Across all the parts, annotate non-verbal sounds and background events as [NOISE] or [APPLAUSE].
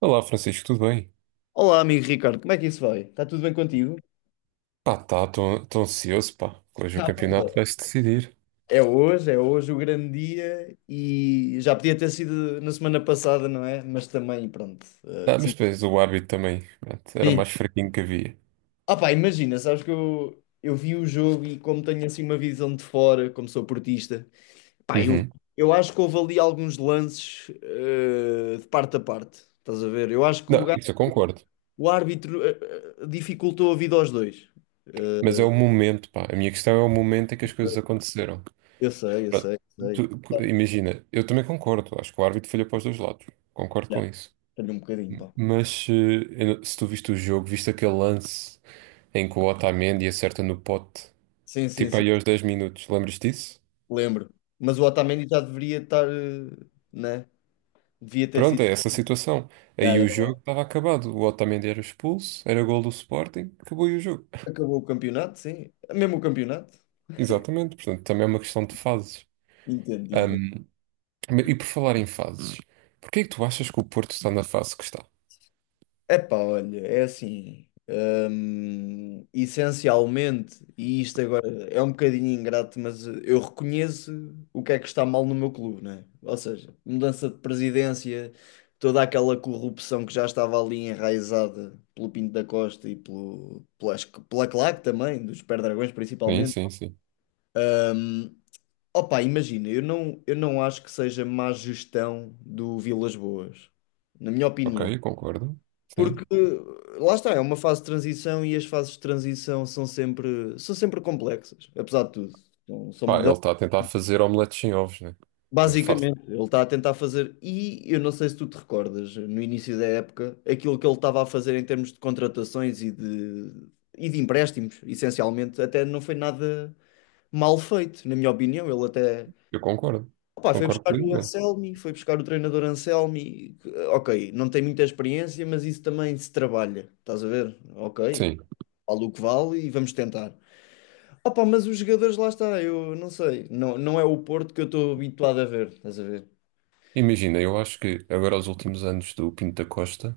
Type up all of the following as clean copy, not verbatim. Olá, Francisco, tudo bem? Olá, amigo Ricardo, como é que isso vai? Está tudo bem contigo? Pá, tá, estou ansioso, pá. Hoje o Tá tudo. campeonato Bem. vai-se decidir. É hoje o grande dia e já podia ter sido na semana passada, não é? Mas também, pronto, Ah, mas decidi. depois o árbitro também, pronto, era o Sim. mais fraquinho que havia. Ah pá, imagina, sabes que eu vi o jogo e como tenho assim uma visão de fora, como sou portista, pá, Uhum. eu acho que houve ali alguns lances de parte a parte, estás a ver? Eu acho que Não, isso eu concordo. o árbitro dificultou a vida aos dois. Mas Eh, é o momento, pá. A minha questão é o momento em que as coisas aconteceram. eu sei, eu Pronto, sei, eu sei. Imagina, eu também concordo. Acho que o árbitro falhou para os dois lados. Concordo Já, com isso. tenho um bocadinho, pá. Mas eu se tu viste o jogo, viste aquele lance em que o Otamendi acerta no pote, Sim, sim, tipo sim, aí aos 10 minutos, lembras disso? lembro. Mas o Otamendi já deveria estar, né? Devia ter Pronto, sido. é essa situação. Já, Aí já. o jogo estava acabado. O Otamendi era expulso, era gol do Sporting, acabou aí o jogo. Acabou o campeonato, sim. Mesmo o campeonato. Exatamente, portanto, também é uma questão de fases. Entendo, entendo. Ahm, e por falar em fases, porquê é que tu achas que o Porto está na fase que está? Epá, olha, é assim, essencialmente, e isto agora é um bocadinho ingrato, mas eu reconheço o que é que está mal no meu clube, né? Ou seja, mudança de presidência, toda aquela corrupção que já estava ali enraizada pelo Pinto da Costa e pela CLAC também, dos Pé-Dragões Sim, principalmente. sim, sim. Hum, opa, imagina, eu não acho que seja má gestão do Vilas Boas, na minha opinião. Ok, concordo. Porque Sim. lá está, é uma fase de transição e as fases de transição são sempre complexas, apesar de tudo. Então, são Pá, ele mudanças. está a tentar fazer omeletes sem ovos, né? Não é fácil. Basicamente, ele está a tentar fazer, e eu não sei se tu te recordas, no início da época, aquilo que ele estava a fazer em termos de contratações e de empréstimos, essencialmente, até não foi nada mal feito, na minha opinião. Ele até Eu concordo, opá, foi concordo buscar o plenamente. Anselmi, foi buscar o treinador Anselmi. Que, Ok, não tem muita experiência, mas isso também se trabalha, estás a ver? Ok. Sim. vale o que vale e vamos tentar. Opa, mas os jogadores lá está, eu não sei, não, não é o Porto que eu estou habituado a ver, estás a ver? Imagina, eu acho que agora os últimos anos do Pinto da Costa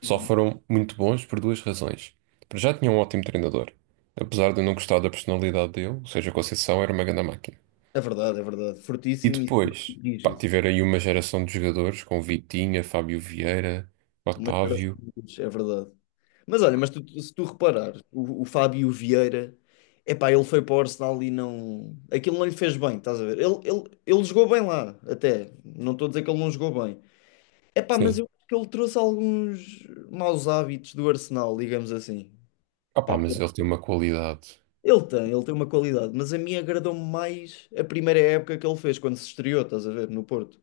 só foram muito bons por duas razões. Para já tinha um ótimo treinador, apesar de eu não gostar da personalidade dele, ou seja, Conceição era uma grande máquina. É verdade, E fortíssimo e sempre depois, pá, rígido, tiveram aí uma geração de jogadores com Vitinha, Fábio Vieira, mas era Otávio. simples, é verdade. Mas olha, se tu reparares, o Fábio Vieira, epá, ele foi para o Arsenal e não, aquilo não lhe fez bem, estás a ver? Ele jogou bem lá, até, não estou a dizer que ele não jogou bem. Epá, mas Sim. eu acho que ele trouxe alguns maus hábitos do Arsenal, digamos assim. Ah pá, mas ele tem uma qualidade. Ele tem uma qualidade, mas a mim agradou-me mais a primeira época que ele fez, quando se estreou, estás a ver, no Porto.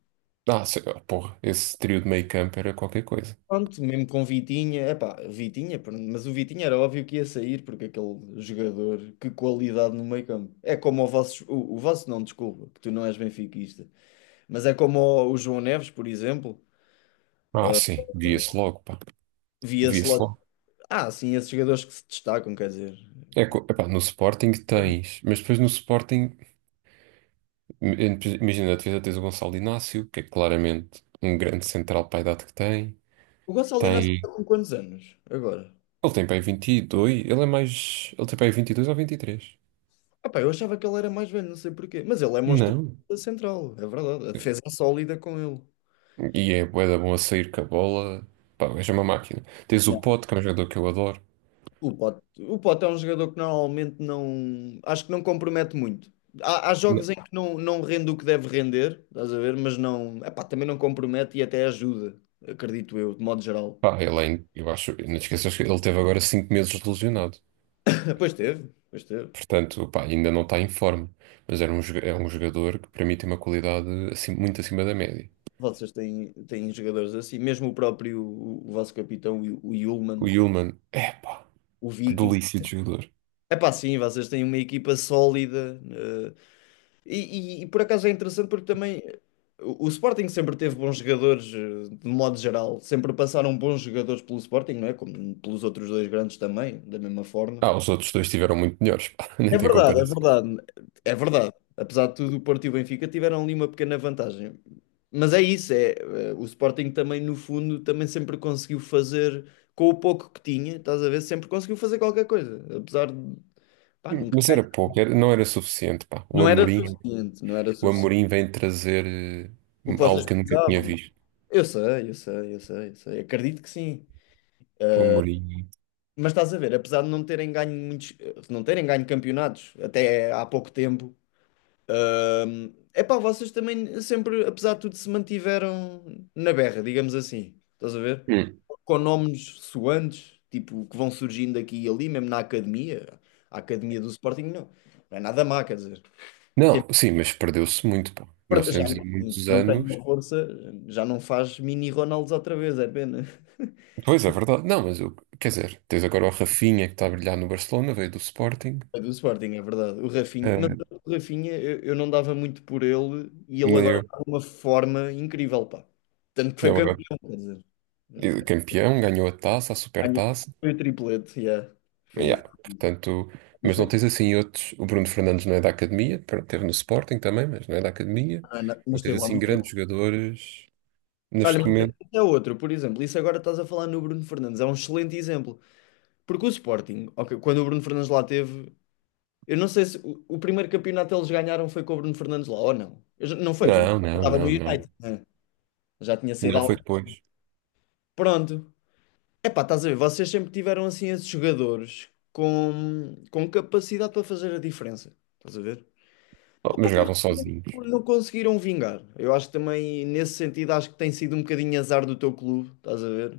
Porra, esse trio de meio campo era qualquer coisa. Pronto, mesmo com Vitinha, epá, Vitinha, pronto, mas o Vitinha era óbvio que ia sair, porque aquele jogador, que qualidade no meio-campo. É como o vosso, o vosso não, desculpa, que tu não és benfiquista, mas é como o João Neves, por exemplo, Ah, sim, via-se logo, pá, via-se via-se logo, logo. ah, sim, esses jogadores que se destacam, quer dizer. Epá, no Sporting tens, mas depois no Sporting, imagina, na defesa tens o Gonçalo Inácio, que é claramente um grande central para a idade que tem. O Gonçalo Inácio está Tem, com quantos anos agora? ele tem para aí vinte e dois, ele é mais, ele tem para aí 22 ou vinte e três. Epá, eu achava que ele era mais velho, não sei porquê. Mas ele é monstruoso Não. da central, é verdade. A defesa é sólida com ele. E é bué da bom a sair com a bola, pá, o gajo é uma máquina. Tens o Não. Pote, que é um jogador que eu adoro. O Pote é um jogador que normalmente não. Acho que não compromete muito. Há Não. jogos em que não rende o que deve render, estás a ver? Mas não. Epá, também não compromete e até ajuda, acredito eu, de modo geral. Pá, eu acho, não te esqueças que ele teve agora 5 meses de lesionado. [LAUGHS] Pois teve, pois teve. Portanto, pá, ainda não está em forma. Mas é um jogador que para mim tem uma qualidade assim, muito acima da média. Têm jogadores assim, mesmo o próprio, o vosso capitão, o Hjulmand, O Yulman, epá, o que Viking. delícia de jogador. Epá, sim, vocês têm uma equipa sólida. E, e por acaso é interessante porque também o Sporting sempre teve bons jogadores, de modo geral, sempre passaram bons jogadores pelo Sporting, não é? Como pelos outros dois grandes também, da mesma forma. Ah, os outros dois tiveram muito melhores, pá, [LAUGHS] nem É tem verdade, é comparação. verdade, é verdade. Apesar de tudo, o Porto e o Benfica tiveram ali uma pequena vantagem. Mas é isso, é, o Sporting também, no fundo, também sempre conseguiu fazer com o pouco que tinha, estás a ver? Sempre conseguiu fazer qualquer coisa, apesar de, pá, nunca Mas ganhar, era pouco, não era suficiente, pá. Não era não era O suficiente. Amorim vem trazer O que algo vocês que eu nunca tinha visto. Eu sei. Acredito que sim. O Amorim. Mas estás a ver, apesar de não terem ganho muitos, não terem ganho campeonatos até há pouco tempo, é pá, vocês também sempre, apesar de tudo, se mantiveram na berra, digamos assim. Estás a ver? Hum. Com nomes soantes, tipo, que vão surgindo aqui e ali, mesmo na academia. A academia do Sporting não, não é nada má, quer dizer. Tem- Não, sim, mas perdeu-se muito, pá. Nós Já temos aí muitos não tem anos. a força, já não faz mini Ronaldos outra vez, é pena. Pois é verdade. Não, mas eu, quer dizer, tens agora o Rafinha que está a brilhar no Barcelona, veio do Sporting. É do Sporting, é verdade. O Rafinha, mas Eh, eu não dava muito por ele e ele nem agora eu. está numa forma incrível, pá. Tanto que foi Ele campeão, quer dizer. é campeão, ganhou a taça, a Ganhou- supertaça. Foi o triplete, yeah. Foi, Yeah, portanto, foi, mas não foi- tens assim outros. O Bruno Fernandes não é da academia, pronto, teve no Sporting também, mas não é da academia. ah, não, mas Não tens esteve lá assim muito grandes tempo. jogadores Olha, neste mas momento. esse é outro, por exemplo, isso agora estás a falar no Bruno Fernandes, é um excelente exemplo. Porque o Sporting, ok, quando o Bruno Fernandes lá teve, eu não sei se o primeiro campeonato eles ganharam foi com o Bruno Fernandes lá ou não. Não foi, pois não. Não, Eu não, estava no não, não. United, né? Já tinha saído Não foi ao. depois. Pronto, Epá, estás a ver, vocês sempre tiveram assim esses jogadores com capacidade para fazer a diferença. Estás a ver? Oh, Opa, mas mas jogavam sozinhos. não conseguiram vingar. Eu acho que também, nesse sentido, acho que tem sido um bocadinho azar do teu clube. Estás a ver?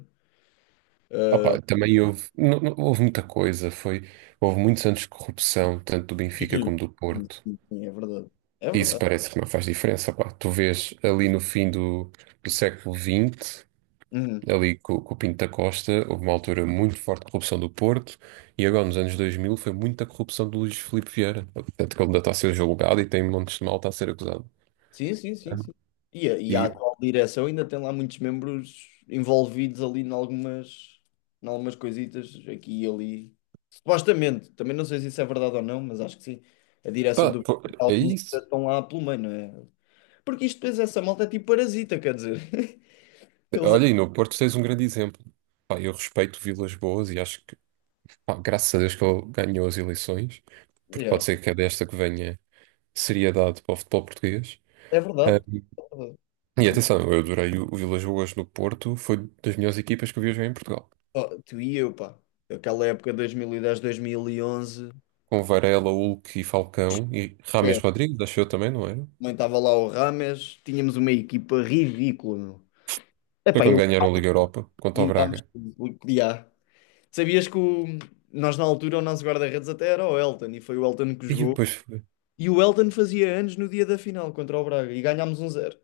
Opa, também houve, houve muita coisa. Foi, houve muitos anos de corrupção, tanto do Benfica Sim, como do Porto. sim, sim, é verdade. É Isso verdade. parece que não faz diferença. Pá. Tu vês ali no fim do, do século vinte Uhum. ali com o Pinto da Costa, houve uma altura muito forte de corrupção do Porto, e agora nos anos 2000 foi muita corrupção do Luís Filipe Vieira. Portanto, que ele ainda está a ser julgado e tem montes de malta a ser acusado. Sim, sim, sim, sim. E e a E atual direção ainda tem lá muitos membros envolvidos ali em algumas coisitas aqui e ali. Supostamente, também não sei se isso é verdade ou não, mas acho que sim. A direção pá, do pô, é alguns isso. ainda estão lá pelo meio, não é? Porque isto depois essa malta é tipo parasita, quer dizer. [LAUGHS] Eles Olha, e no Porto tens um grande exemplo. Pá, eu respeito Vilas Boas e acho que, pá, graças a Deus que ele ganhou as eleições, é, porque yeah, pode ser que é desta que venha seriedade para o futebol português. é Ah, verdade. É verdade. e Com- atenção, eu adorei o Vilas Boas no Porto, foi das melhores equipas que eu vi jogar em Portugal, oh, tu e eu, pá. Aquela época 2010, 2011, com Varela, Hulk e Falcão e Rames é, Rodrigues, acho eu também, não era? também estava lá o Rames, tínhamos uma equipa ridícula, meu. Foi Epá, quando ganharam a Liga Europa contra o limpámos Braga. tudo. Yeah. Sabias que o- nós na altura o nosso guarda-redes até era o Elton e foi o Elton que E jogou. depois foi. E o Elton fazia anos no dia da final contra o Braga e ganhámos 1-0.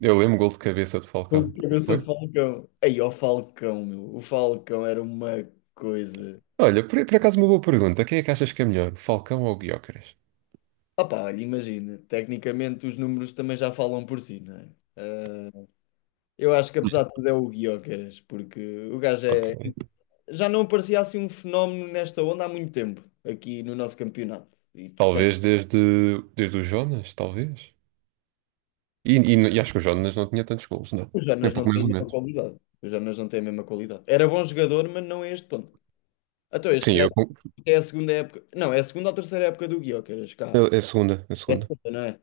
Eu lembro gol de cabeça de Falcão, Com a não cabeça de foi? Falcão. Aí, ó Falcão, meu. O Falcão era uma coisa. Olha, por acaso uma boa pergunta. Quem é que achas que é melhor, Falcão ou Gyökeres? Opá, olha, imagina. Tecnicamente os números também já falam por si, não é? Eh, Eu acho que apesar de [LAUGHS] tudo é o Guiocas, porque o gajo Ok. é. Já não aparecia assim um fenómeno nesta onda há muito tempo, aqui no nosso campeonato. E tu Talvez desde, desde o Jonas, talvez. E, e acho que o Jonas não tinha tantos gols, não. O É um Jonas não pouco tem mais a ou mesma menos. qualidade. O Jonas não tem a mesma qualidade. Era bom jogador, mas não é este ponto. Então, este Sim, gajo é a segunda época. Não, é a segunda ou terceira época do Gyökeres, é cá. é a segunda, é a É a segunda. segunda, não é?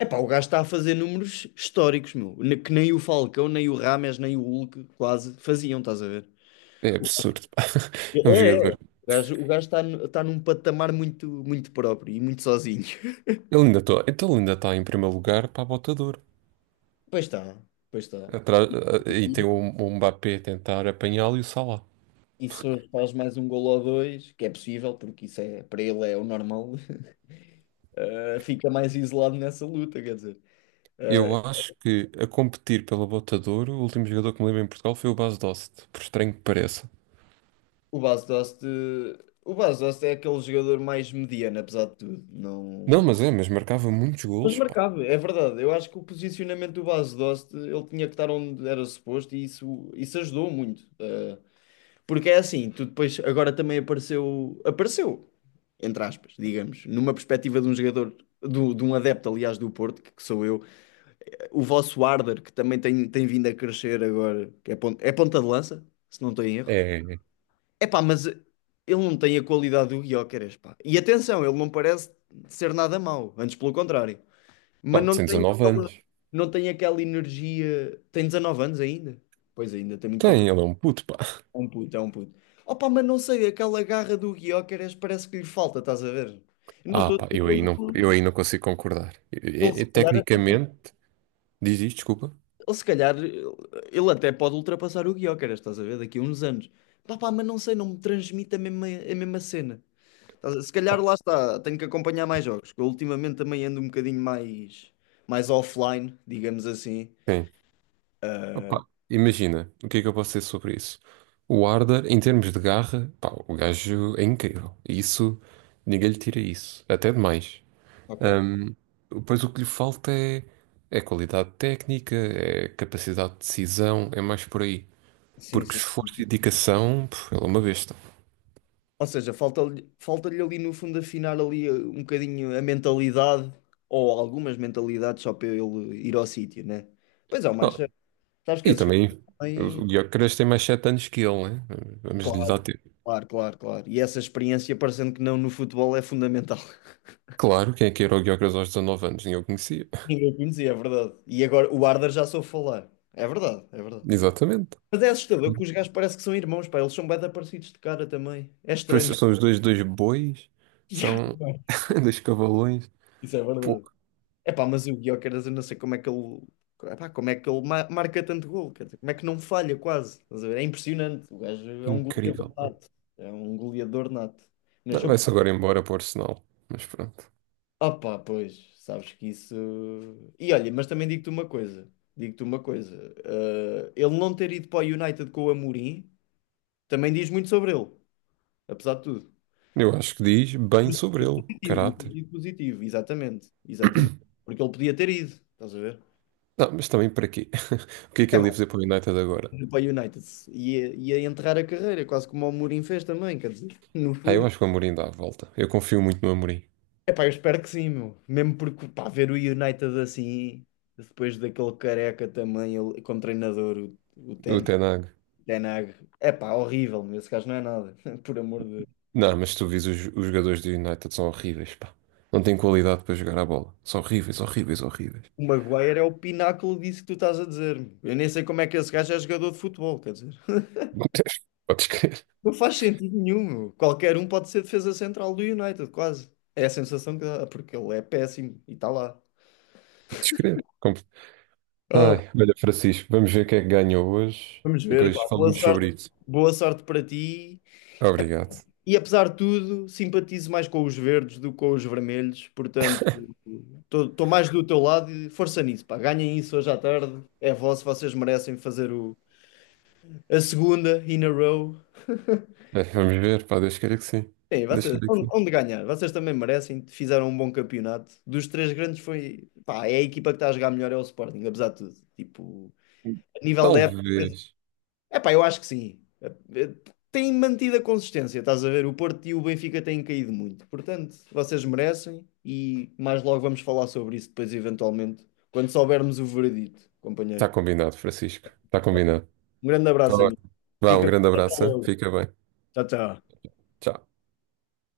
Epá, o gajo está a fazer números históricos, meu. Que nem o Falcão, nem o Rames, nem o Hulk quase faziam, estás a ver? É O- absurdo, pá. [LAUGHS] É um É, é. jogador. O gajo está, está num patamar muito, muito próprio e muito sozinho. [LAUGHS] Ele ainda está, então ele ainda está em primeiro lugar para a bota de ouro. Pois está, pois está. Atrás- eh, e tem o Mbappé a tentar apanhá-lo e o Salah. E se faz mais um golo ou dois, que é possível, porque isso é, para ele é o normal, [LAUGHS] fica mais isolado nessa luta, quer dizer. Eh, Eu acho que a competir pela Bota de Ouro, o último jogador que me lembro em Portugal foi o Bas Dost, por estranho que pareça. o Bas Dost, o Bas Dost é aquele jogador mais mediano, apesar de tudo. Não, Não... mas é, mas marcava muitos Mas golos, pá. marcava, é verdade. Eu acho que o posicionamento do Bas Dost, ele tinha que estar onde era suposto e isso ajudou muito. Porque é assim, tu depois agora também apareceu, entre aspas, digamos, numa perspectiva de um jogador, de um adepto, aliás, do Porto, que sou eu, o vosso Arder, que também tem vindo a crescer agora, que é ponta de lança, se não estou em erro. É, É pá, mas ele não tem a qualidade do Gyökeres, pá. E atenção, ele não parece ser nada mau, antes pelo contrário. Mas pá, não tem tem 19 aquela, anos. não tem aquela energia, tem 19 anos ainda. Pois ainda tem muito para Tem, ele é um puto, pá. é um puto, é um puto. Opa, mas não sei, aquela garra do Gyökeres parece que lhe falta, estás a ver? Eu Não Ah, estou a pá, dizer que ele, eu aí não consigo concordar. Ele se calhar, Tecnicamente, diz isto, desculpa. ele, se calhar, ele até pode ultrapassar o Gyökeres, estás a ver? Daqui a uns anos. Pá, pá, mas não sei, não me transmite a mesma cena. Estás a- Se calhar Oh. lá está, tenho que acompanhar mais jogos, que eu ultimamente também ando um bocadinho mais, mais offline, digamos assim. Sim. Opa, imagina, o que é que eu posso dizer sobre isso? O Arda, em termos de garra, pá, o gajo é incrível. Isso, ninguém lhe tira isso. Até demais. Ok. Ahm, pois o que lhe falta é, é qualidade técnica, é capacidade de decisão, é mais por aí. Sim, Porque sim, esforço sim. e dedicação, pff, ele é uma besta. Ou seja, falta-lhe ali no fundo afinar ali um bocadinho a mentalidade, ou algumas mentalidades só para ele ir ao sítio, né? Pois é, mas Oh, sabes que e esses gajos também, também. o Gyökeres tem mais 7 anos que ele, né? Vamos lhe dar Claro, tempo. Claro. E essa experiência, parecendo que não no futebol, é fundamental. [LAUGHS] Claro, quem é que era o Gyökeres aos 19 anos? Ninguém o conhecia. Ninguém conhecia, é verdade. E agora o Arda já soube falar. É verdade, é verdade. [LAUGHS] Exatamente. Mas é assustador que os gajos parecem que são irmãos, pá. Eles são bem parecidos de cara também. É Pois estranho. são [LAUGHS] os dois, dois bois, Yeah, são também. [LAUGHS] dois cavalões. Isso é Pô, verdade. Epá, mas o Gyökeres, eu não sei como é que ele, epá, como é que ele marca tanto gol, quer dizer, como é que não falha quase. Estás a ver? É impressionante. O gajo é um goleador incrível, pá. nato. É um goleador nato. Não, Nasceu... vai-se agora embora para o Arsenal, mas pronto. Opá, pois, sabes que isso. E olha, mas também digo-te uma coisa. Digo-te uma coisa. Ele não ter ido para o United com o Amorim também diz muito sobre ele, apesar de tudo. Eu acho que diz No bem sentido sobre ele, no caráter. sentido positivo, exatamente. Exatamente. Porque ele podia ter ido, estás a ver? Não, mas também para quê? [LAUGHS] O que é que ele ia fazer para o United agora? Indo para o United. Ia enterrar a carreira, quase como o Mourinho fez também, quer dizer, [LAUGHS] no Ah, eu fundo. acho que o Amorim dá a volta. Eu confio muito no Amorim. É Epá, eu espero que sim, meu. Mesmo porque, pá, ver o United assim, depois daquele careca também, ele, como treinador, o, o O Ten, Ten Hag. Ten Hag. Epá, horrível, meu. Esse gajo não é nada, [LAUGHS] por amor de Deus. Não, mas tu vês os jogadores do United são horríveis, pá. Não têm qualidade para jogar a bola. São horríveis, horríveis, horríveis. O Maguire é o pináculo disso que tu estás a dizer, meu. Eu nem sei como é que esse gajo é jogador de futebol, quer dizer. [LAUGHS] Podes crer, Não faz sentido nenhum, meu. Qualquer um pode ser defesa central do United, quase. É a sensação que dá, porque ele é péssimo e está lá. podes crer. Ah, Ai, olha, Francisco, vamos ver quem é que ganhou hoje vamos e ver, depois pá, falamos sobre isso. boa sorte para ti. Obrigado. E apesar de tudo, simpatizo mais com os verdes do que com os vermelhos, portanto, estou mais do teu lado e força nisso, pá. Ganhem isso hoje à tarde, é vosso, vocês merecem fazer a segunda in a row. É, vamos ver, pá, Deus queira que sim. Bem, Deus vocês, queira que sim. onde ganhar? Vocês também merecem, fizeram um bom campeonato. Dos três grandes foi, pá, é a equipa que está a jogar melhor é o Sporting, apesar de tudo. Tipo, a nível da Talvez. Epá, eu acho que sim. Eh, tem mantido a consistência, estás a ver? O Porto e o Benfica têm caído muito. Portanto, vocês merecem e mais logo vamos falar sobre isso depois, eventualmente, quando soubermos o veredito, Está companheiro. combinado, Francisco. Está combinado. Um grande Tá abraço, bem. amigo. Vá, um Fica. grande Até abraço, hein? logo. Fica bem. Tchau, tchau. Tchau.